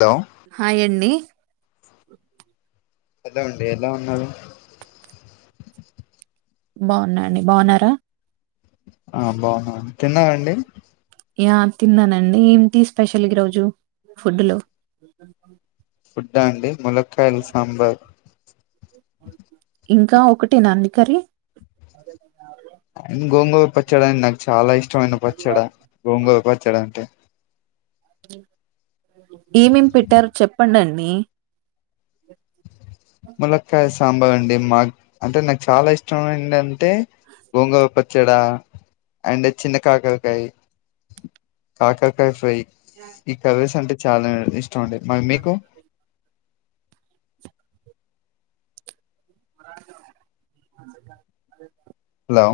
Hello hi అండి ఏదో అండి ఎలా ఉన్నారు. బాగున్నా అండి బాగున్నారా ఆ బాగున్న అండి తిన్నారా అండి యా తిన్నానండి ఏంటి స్పెషల్ ఈ రోజు ఫుడ్ లో ఫుడ్డా అండి ముల క్కాయల్ సాంబార్ ఇంకా ఒకటేనా అండి కర్రీ గోంగూర పచ్చడ అంటే నాక్ చాలా ఇష్టమైన పచ్చడ గోంగూర పచ్చడ అంటే హ ఏమేం పెట్టరో చెప్పండం డీ ములక్కాయ సాంబార్ అండి మాక్ అంటే నాక్ చాలా ఇష్టం ఏంటంటే గోంగూర పచ్చడ అండ్ చిన్న కాకరకాయ్ కాకరకాయ ఫ్రై ఈ కర్రీస్ అంటే చాలా ఇష్ మందు మరి మీకు మ అద హలో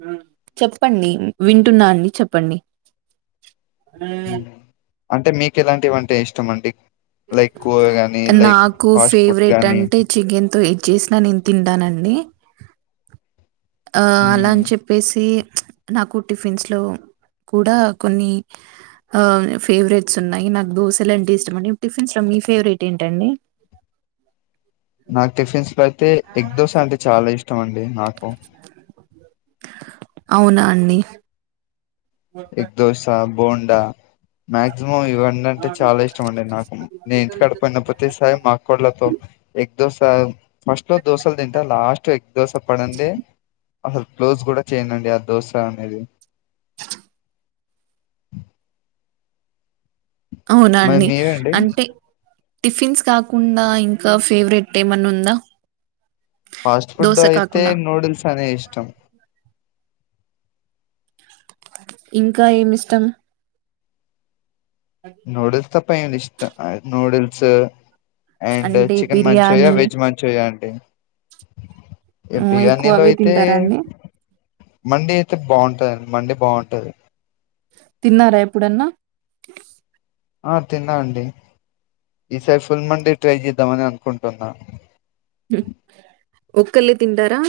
హ్ చెప్పండి వింటున్నాన్ అని చెప్పండి. మ్ అంటే మీకేలాంటివంటే ఇష్టం అండి లైక్ కూర గాని లైక్ నాకు ఫాస్ట్ ఫుడ్ ఫేవరెట్ గానీ అంటే చికెన్తో ఏద్ చేసినా నేన్ తింటానండి. ఆ అలా మ్మ్ అన్ చెప్పేసి నాకు టిఫిన్స్లో కూడా కొన్ని ఆ ఫేవరెట్స్ ఉన్నాయి. నాక్ దోశలంటే ఇష్టం అండి టిఫిన్స్లో మీ ఫేవరెట్ ఏంటండి నాక్ టిఫిన్స్లో అయితే ఎగ్ దోశ అంటే చాలా ఇష్ టమం డి నాకు అవునా అండి. ఎగ్ దోష బోండా మాక్సిమం ఇవన్నీ అంటే చాలా ఇష్టం అండి నాకు నే ఇంటికాడ పోయిన ప్రతిసారి మా అక్కోళ్ళతో ఎగ్ దోశ ఫస్ట్లో దోసల్ తింటా లాస్ట్ ఎ దోస పడందే అసలు క్లోజ్ కూడా చేయనండి ఆ దోశ అనేది అవునా మరి అండి మీరండి అంతే టిఫిన్స్ కాకుండా ఇంకా ఫేవరెట్ ఏమన్నా ఉందా ఫాస్ట్ ఫుడ్ దోస అయితే కాకుండా. నూడిల్స్ అనే ఇష్టం ఇంకా ఏమి ఇష్టం నూడిల్స్ తప్ పైడు ఇష్ట ఆ నూడిల్స్ అండ్ అంటే chicken Manchuria biryani veg Manchuria ఏ ఏ హ్మ్ ఎక్కువ బిర్యానీలో అవే అయితే తింటారా అండి? మండి అయితే బాగుంట మండి బాగుంటది తిన్నారా ఎప్పుడన్నా ఆ తిన్నా అండి ఈసారి ఫుల్ మండి ట్రై చేద్దామని అనుకుంటున్నా హ్మ్ ఒక్కలి తింటారా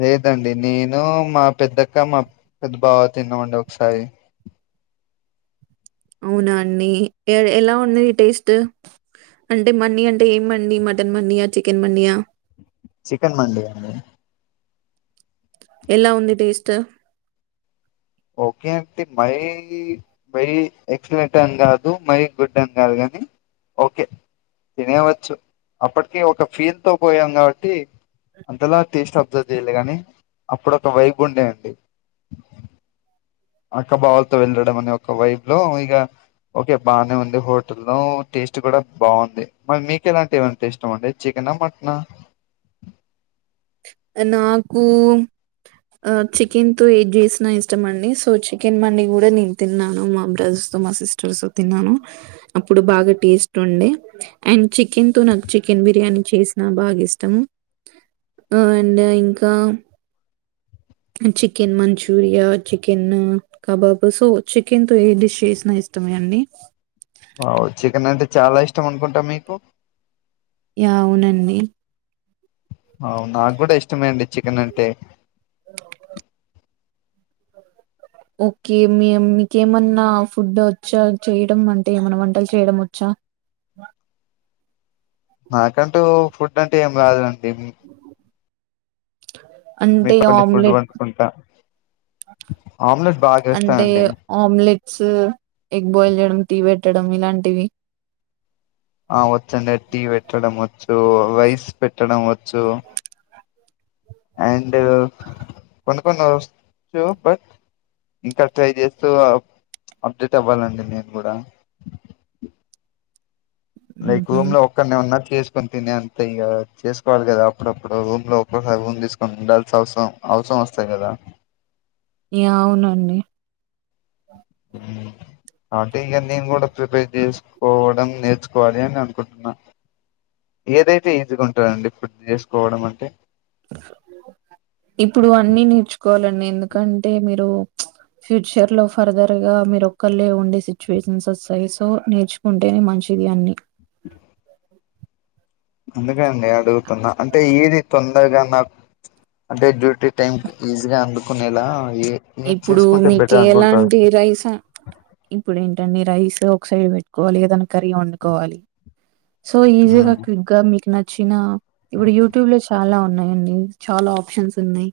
లేదండి నేను మా పెద్దక్క మా పెద్ద బావ తిన్నామండి ఒకసారి అవునా అండి ఎ ఎలా ఉంది టేస్టు అంటే మండి అంటే ఏం మండి మటన్ మండియా చికెన్ మండియా చికెన్ మండి అండి ఎలా ఉంది టెస్టు ఓకే అంటే మై మై ఎక్సలెంట్ అని కాదు మై గుడ్ అని కాదు కానీ ఓకే తినేవచ్చు అప్పటికి ఒక ఫీల్ తో బోయాం కాబట్టి అంతలా టేస్ట్ అబ్జర్వ్ చేయాలే కానీ అప్పుడు ఒక వైబ్ ఉండే అండి అక్కబావలతో వెళ్ళడం అనే ఒక వైబ్ లో ఇగ ఓకే బానే ఉంది హోటల్ లో టేస్ట్ కూడా బాగుంది మరి మీకెలాంటి అంటే ఇష్టం అండి చికెనా మటనా నాకు చికెన్ తో ఏద్ జేసినా ఇష్టం అండి సో చికెన్ మండి కూడా నేను తిన్నాను మా బ్రదర్స్ తో మా సిస్టర్స్ తో తిన్నాను అప్పుడు బాగా టేస్ట్ ఉండే అండ్ చికెన్ తో నాకు చికెన్ బిర్యానీ చేసినా బాగా ఇష్టం అండ్ ఇంకా chicken Manchuria chicken kebab so chicken తో ఏ డిష్ చేసినా ఇష్టమే అండి వావ్ చికెన్ అంటే చాలా ఇష్టం అనుకుంటా మీకు అవునండి అవు నాకు కూడా ఇష్టమే అండి చికెన్ అంటే ఓకే మీ మీకేమన్నా ఫుడ్ వచ్చా చేయడం అంటే ఏమన్నా వంటలు చేయడం వచ్చా నాకంటూ ఫుడ్ అంటే ఏమి రాదండి అంటే మీకు కొన్ని ఫుడ్ ఆమ్లెట్ వండుకుంటా ఆమ్లెట్ బాగా అంటే వేస్తానండి ఆమ్లెట్స్ ఎగ్ బాయిల్ చేయడం టి వెట్ పెట్టడం ఇలాంటివి ఆ వచ్చు అండి టీ పెట్టడం వచ్చు వైస్ పెట్ పెట్టడం వచ్చు అండ్ కొన్ని కొన్ని వచ్చు బట్ ఇంకా ట్రై చేస్తూ అప్డేట్ అవ్వాలండి నేను కూడా లైక్ ఊహూ రూమ్ లో ఒక్కడినే ఉన్న చేసుకొని తినే అంత ఇగా చేసుకోవాలి కదా అప్పుడప్పుడు రూమ్ లో ఒక్కసారి రూమ్ తీసుకొని ఉండాల్స అవసరం అవసరం వస్తాంది కదా ఈ అవునండి అటు ఇగ నేను కూడా ప్రిపేర్ చేసుకోవడం నేర్ చకోవాలి అని అనుకుంటున్నా ఏదైతే ఈజీగా ఉంటందండి ఫుడ్ చేసుకోవడం అంటే ఇప్పుడు అన్ని నేర్చుకోవాలండి ఎందుకంటే మీరు ఫ్యూచర్ లో ఫర్దర్ గా మీరు ఒక్కళ్ళ ఉండే సిచ్యువేషన్స్ వస్తాయి సో నేర్చుకుంటేనే మంచిది అన్ని అందుకండి అడుగుతున్నా అంటే ఏది తొందరగా నాక అంటే డ్యూటీ టైం ఈజీగా అందుకునేలా ఏ ఏది ఇప్పుడు చేసుకుంటే మీక బెటర్ అనుకుంటారు ఎలాంటి రైస్ ఇప్పుడు ఏంటండి రై స్ ఆక్సైడ్ పెట్టుకోవాలి ఏదైనా కర్రీ వండుకోవాలి సో ఈజీగా ఉమ్, క్విక్ గా మీకు న చ్చిన ఇప్పుడు యూట్యూబ్ లో చాలా ఉన్నాయండీ చాలా ఆప్షన్స్ ఉన్నాయి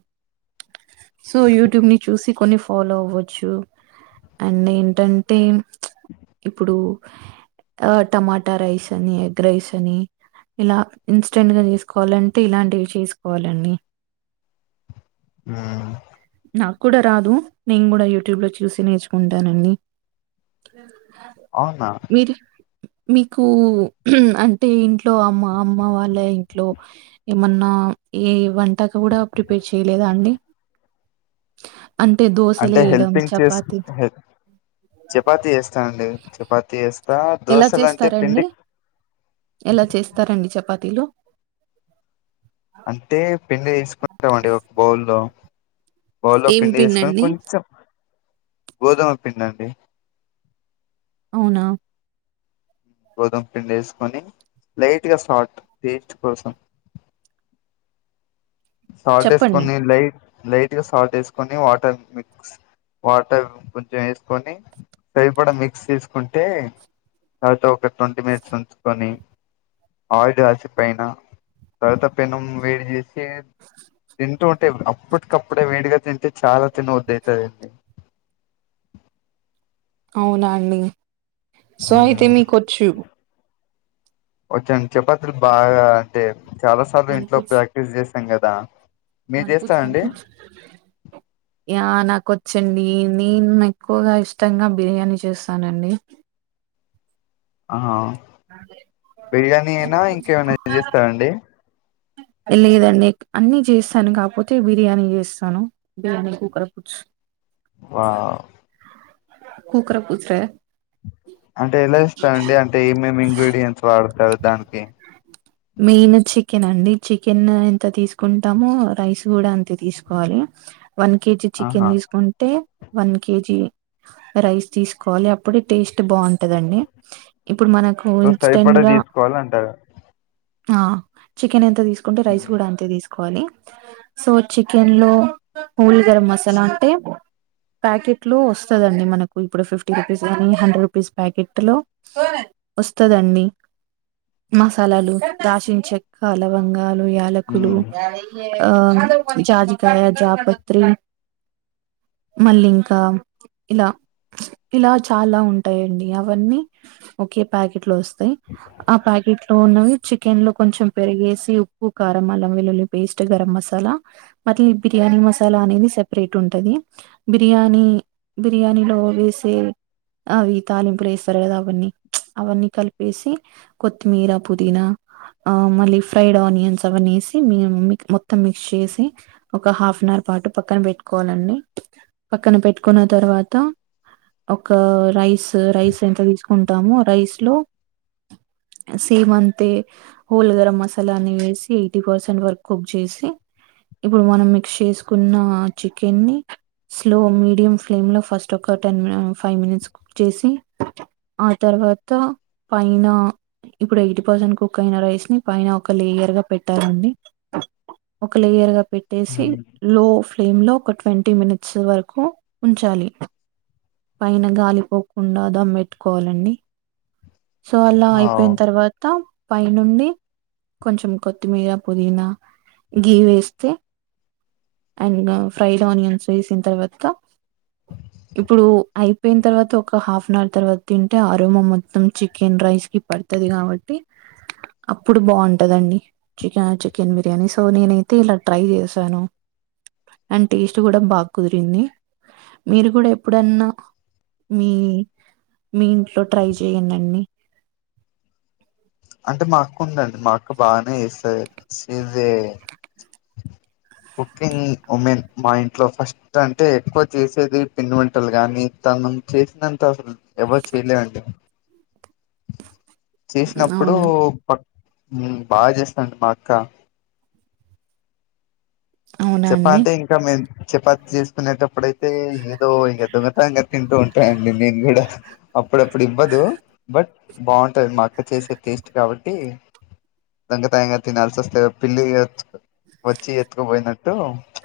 సో యూట్యూబ్ను చూసి కొన్ని ఫాలో అవ్వచ్చు అండ్ ఏంటంటే ఇప్పుడు ఆ టమాటా రైస్ అని ఎగ్ రైస్ అని ఇలా ఇన్స్టెంట్గా చేసుకోవాలంటే ఇలాంటివి చేసుకోవాలండి ఆ నాకు కూడా రాదు నేను కూడా యూట్యూబ్ లో చూసి నేర్చుకుంటానండి అవునా మీరు మీకు అంటే ఇంట్లో అమ్మ అమ్మ వాళ్ళ ఇంట్లో ఏమన్నా ఏ వంటక కూడా ప్రిపేర్ చేయలేదా అండి అంటే దోశలు అంటే వేయడం హెల్పింగ్ చేస్ చపాతి హే చపాతీ చేస్తానండి చపాతీ చేస్ ఎలా చేస్తారండి ఎలా చేస్తారండి చపా తిలు అంటే పిండి తిస్ ఉంటామండి ఒక బౌల్లో బౌల్లో ఏం పిండి చేసుకొని పిండండి కొంచెం గోధుమ పిండండి అవునా గోధుమ పిండి వేసుకొని లైట్ గా సాల్ట్ టేస్ట్ కోసం సాల్ట్ చెప్పండి ఎస్కొని లై లైట్ గా సాల్ట్ వేసుకొని వాటర్ మిక్స్ వాటర్ కొంచెం వేసుకొని సరిపడా మిక్స్ చేస్ ఉంటే తర్వాత ఒక ట్వంటీ మినిట్స్ ఉంచుకొని ఆడ్ రాసిపోయిన తర్వాత పెనుం వేడి చేసి తింటూ ఉంటే అప్పటికప్పుడే వేడిగా తింటే చాలా తినబుద్ధి అయ్తదండి అవునా అండి సో అయితే మీకు వచ్చు వచ్చేండి చపాతీలు బాగా అంటే చాలా సార్లు ఇంట్లో ప్రాక్టీస్ చేసి సంగదా మన్పుూజ మన్పుూ ఆ నాకు వ చెన్న న నీకు ఎక్కువగా ఇష్టంగా బిర్యానీ చేస్తానండి ఆహ బిర్యానీ అయినా ఇంకేమైనా చేస్తారండి లేదండి అన్ని చేస్తాను కాకపోతే బిర్యానీ చేస్తాను బిర్యానీ కుకర పచు వా కుకర పూస రే అంటే ఎలా ఇస్తాండి అంటే ఏమేమి ఇంగ్రీడియంట్స్ వాడతారు దానికి మెయిన్ చికెన్ అండి చికెన్ ఎంత తీసుకుంటామో రైస్ కూడా అంతే తీసుకోవాలి వన్ కేజీ చికెన్ ఆహా తీసుకుంటే వన్ కేజీ రైస్ తీసుకోవాలి అప్పుడే టేస్ట్ బాగుంటదండి ఇప్పుడు మనకు సో సరిపడా ఇన్స్టెంట్గా తీసుకోవాలంటారు ఆ చికెన్ ఎంత తీసు తీసుంటే రైస్ కూడా అంతే తీసుకు ాలి సో చికెన్ లో పూల్ గరం మసాలా అంటే ప్యాకెట్ లో వస్తుదండి మనకు ఇప్పుడు ఫిఫ్టీ రూపీస్ కానీ హండ్రెడ్ రూపీస్ ప్యాకెట్ లో వస్తుదండి మసాలాలు రాశించ చెక్క అలవంగ యాలకులు మ్మ్ ఆ జాజికయ జాపత్రి మళ్లింకా ఇలా ఇలా చాలా ఉంటాయండి అవన్నీ ఒకే ప్యాకెట్ లో వస్తా ఆ ప్యాకెట్ ఉన్నవి చికెన్లో కొంచెం పెరిగేసి ఉప్పు కారం అల్లం వెల్లుల్లి పేస్ట్ గరం మసాలా మరి ఈ బిర్యానీ మసాలా అనేది సపరేట్ ఉంటుంది బిర్యానీ బిర్యానీలో వేసే అవి తాలింపులు వేస్తారు కదా అవన్నీ అవన్నీ కలిపేసి కొత్తిమీర పుదీనా ఆ మళ్ళీ ఫ్రైడ్ ఆనియన్స్ అవన్నసి మత్త మిక్స్ చేసి ఒక హాఫ్ అన్ అవర్ పాటు పక్కన పెట్టుకోవాలండి పక్కన పెట్టుకున్న తర్వాత ఒక రైస్ రైస్ ఎంత తీసుకుంటామో రైస్ లో సేమ్ అంతే హోల్ గరం మసాలా వేసి ఎయిటీ పర్సెంట్ వరకు కుక్ చేసి ఇప్పుడు మనం మిక్స్ చేసుకున్న చికెన్ స్లో మీడియం ఫ్లేమ్ లో ఫస్ట్ ఒక టెన్ ఫైవ్ మినిట్స్ కుక్ చేసి ఆ తర్వాత పైన ఇప్పుడు ఎయిటీ పర్సెంట్ కుక్ రైస్ ని పైన ఒక లేయర్ గా పెట్టారండి ఒకలేయర్ గా పెట్టేసి మ్మ్ లో ఫ్లేమ్ లో ఒక ట్వంటీ మినిట్స్ వరకు ఉంచాలి పైన గాలిపోకుండా దమ్మెట్టుకోవాలండి సో అలా అవ్ అయిపోయిన తర్వాత పై నుండి కొంచెం కొత్తిమీర పుదీనా గీ వేస్తే అండ్ ఫ్రైడ్ ఆనియన్స్ వేసిన తర్వాత ఇప్పుడు అయిపోయిన తర్వాత ఒక హాఫ్ అన్ అవర్ తర్వాత తింటే అరుమ మొత్తం చికెన్ రైస్కి పడుతుంది కాబట్టి అప్పుడు బాగుంటుందండి చికెన్ చికెన్ బిర్యానీ సో నేనైతే ఇలా ట్రై చేశాను అండ్ టేస్ట్ కూడా బాగా కుదిరింది మీరు కూడా ఎప్పుడన్నా మీ మీ ఇంట్లో ట్రై చేయండిండి అంటే మా అక్క ఉందండి మా అక్క బాగానే వస్తారు ఇదే కుకింగ్ ఉమెన్ మా ఇంట్లో ఫస్ట్ అంటే ఎక్కువ చేసేది పిన్ని వంటలు గాని తను చేసినంత అసలు ఎవరు చేయలేదండి చేసినప్పుడు అవునా పక్క బాగా చేస్తాండి మా అక్క అవునా చెప్ప అండి అంటే ఇంకా మేం చపాతి చేసుకునేటప్పుడుయితే ఏదో దొంగతంగా తింటూ ఉంటాయండి నేను కూడా అప్పుడప్పుడు ఇవ్వదు బట్ బాగుంటాది మాకు పక్క చేసే టేస్ట్ కాబట్టి దంగతాయంగా తనల్ వస్త పిల్లి వచ్చి ఎత్కో పోయి అటు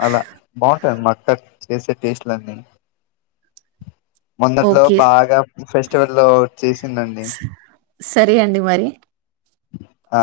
అలా బాగుంటాయి మా అక్క చేసే టేస్ట్ న్ని మొందట్లో ఓకే బాగా ఫెస్టివల్ లో చేసిందండి సరే అండి మరి ఆ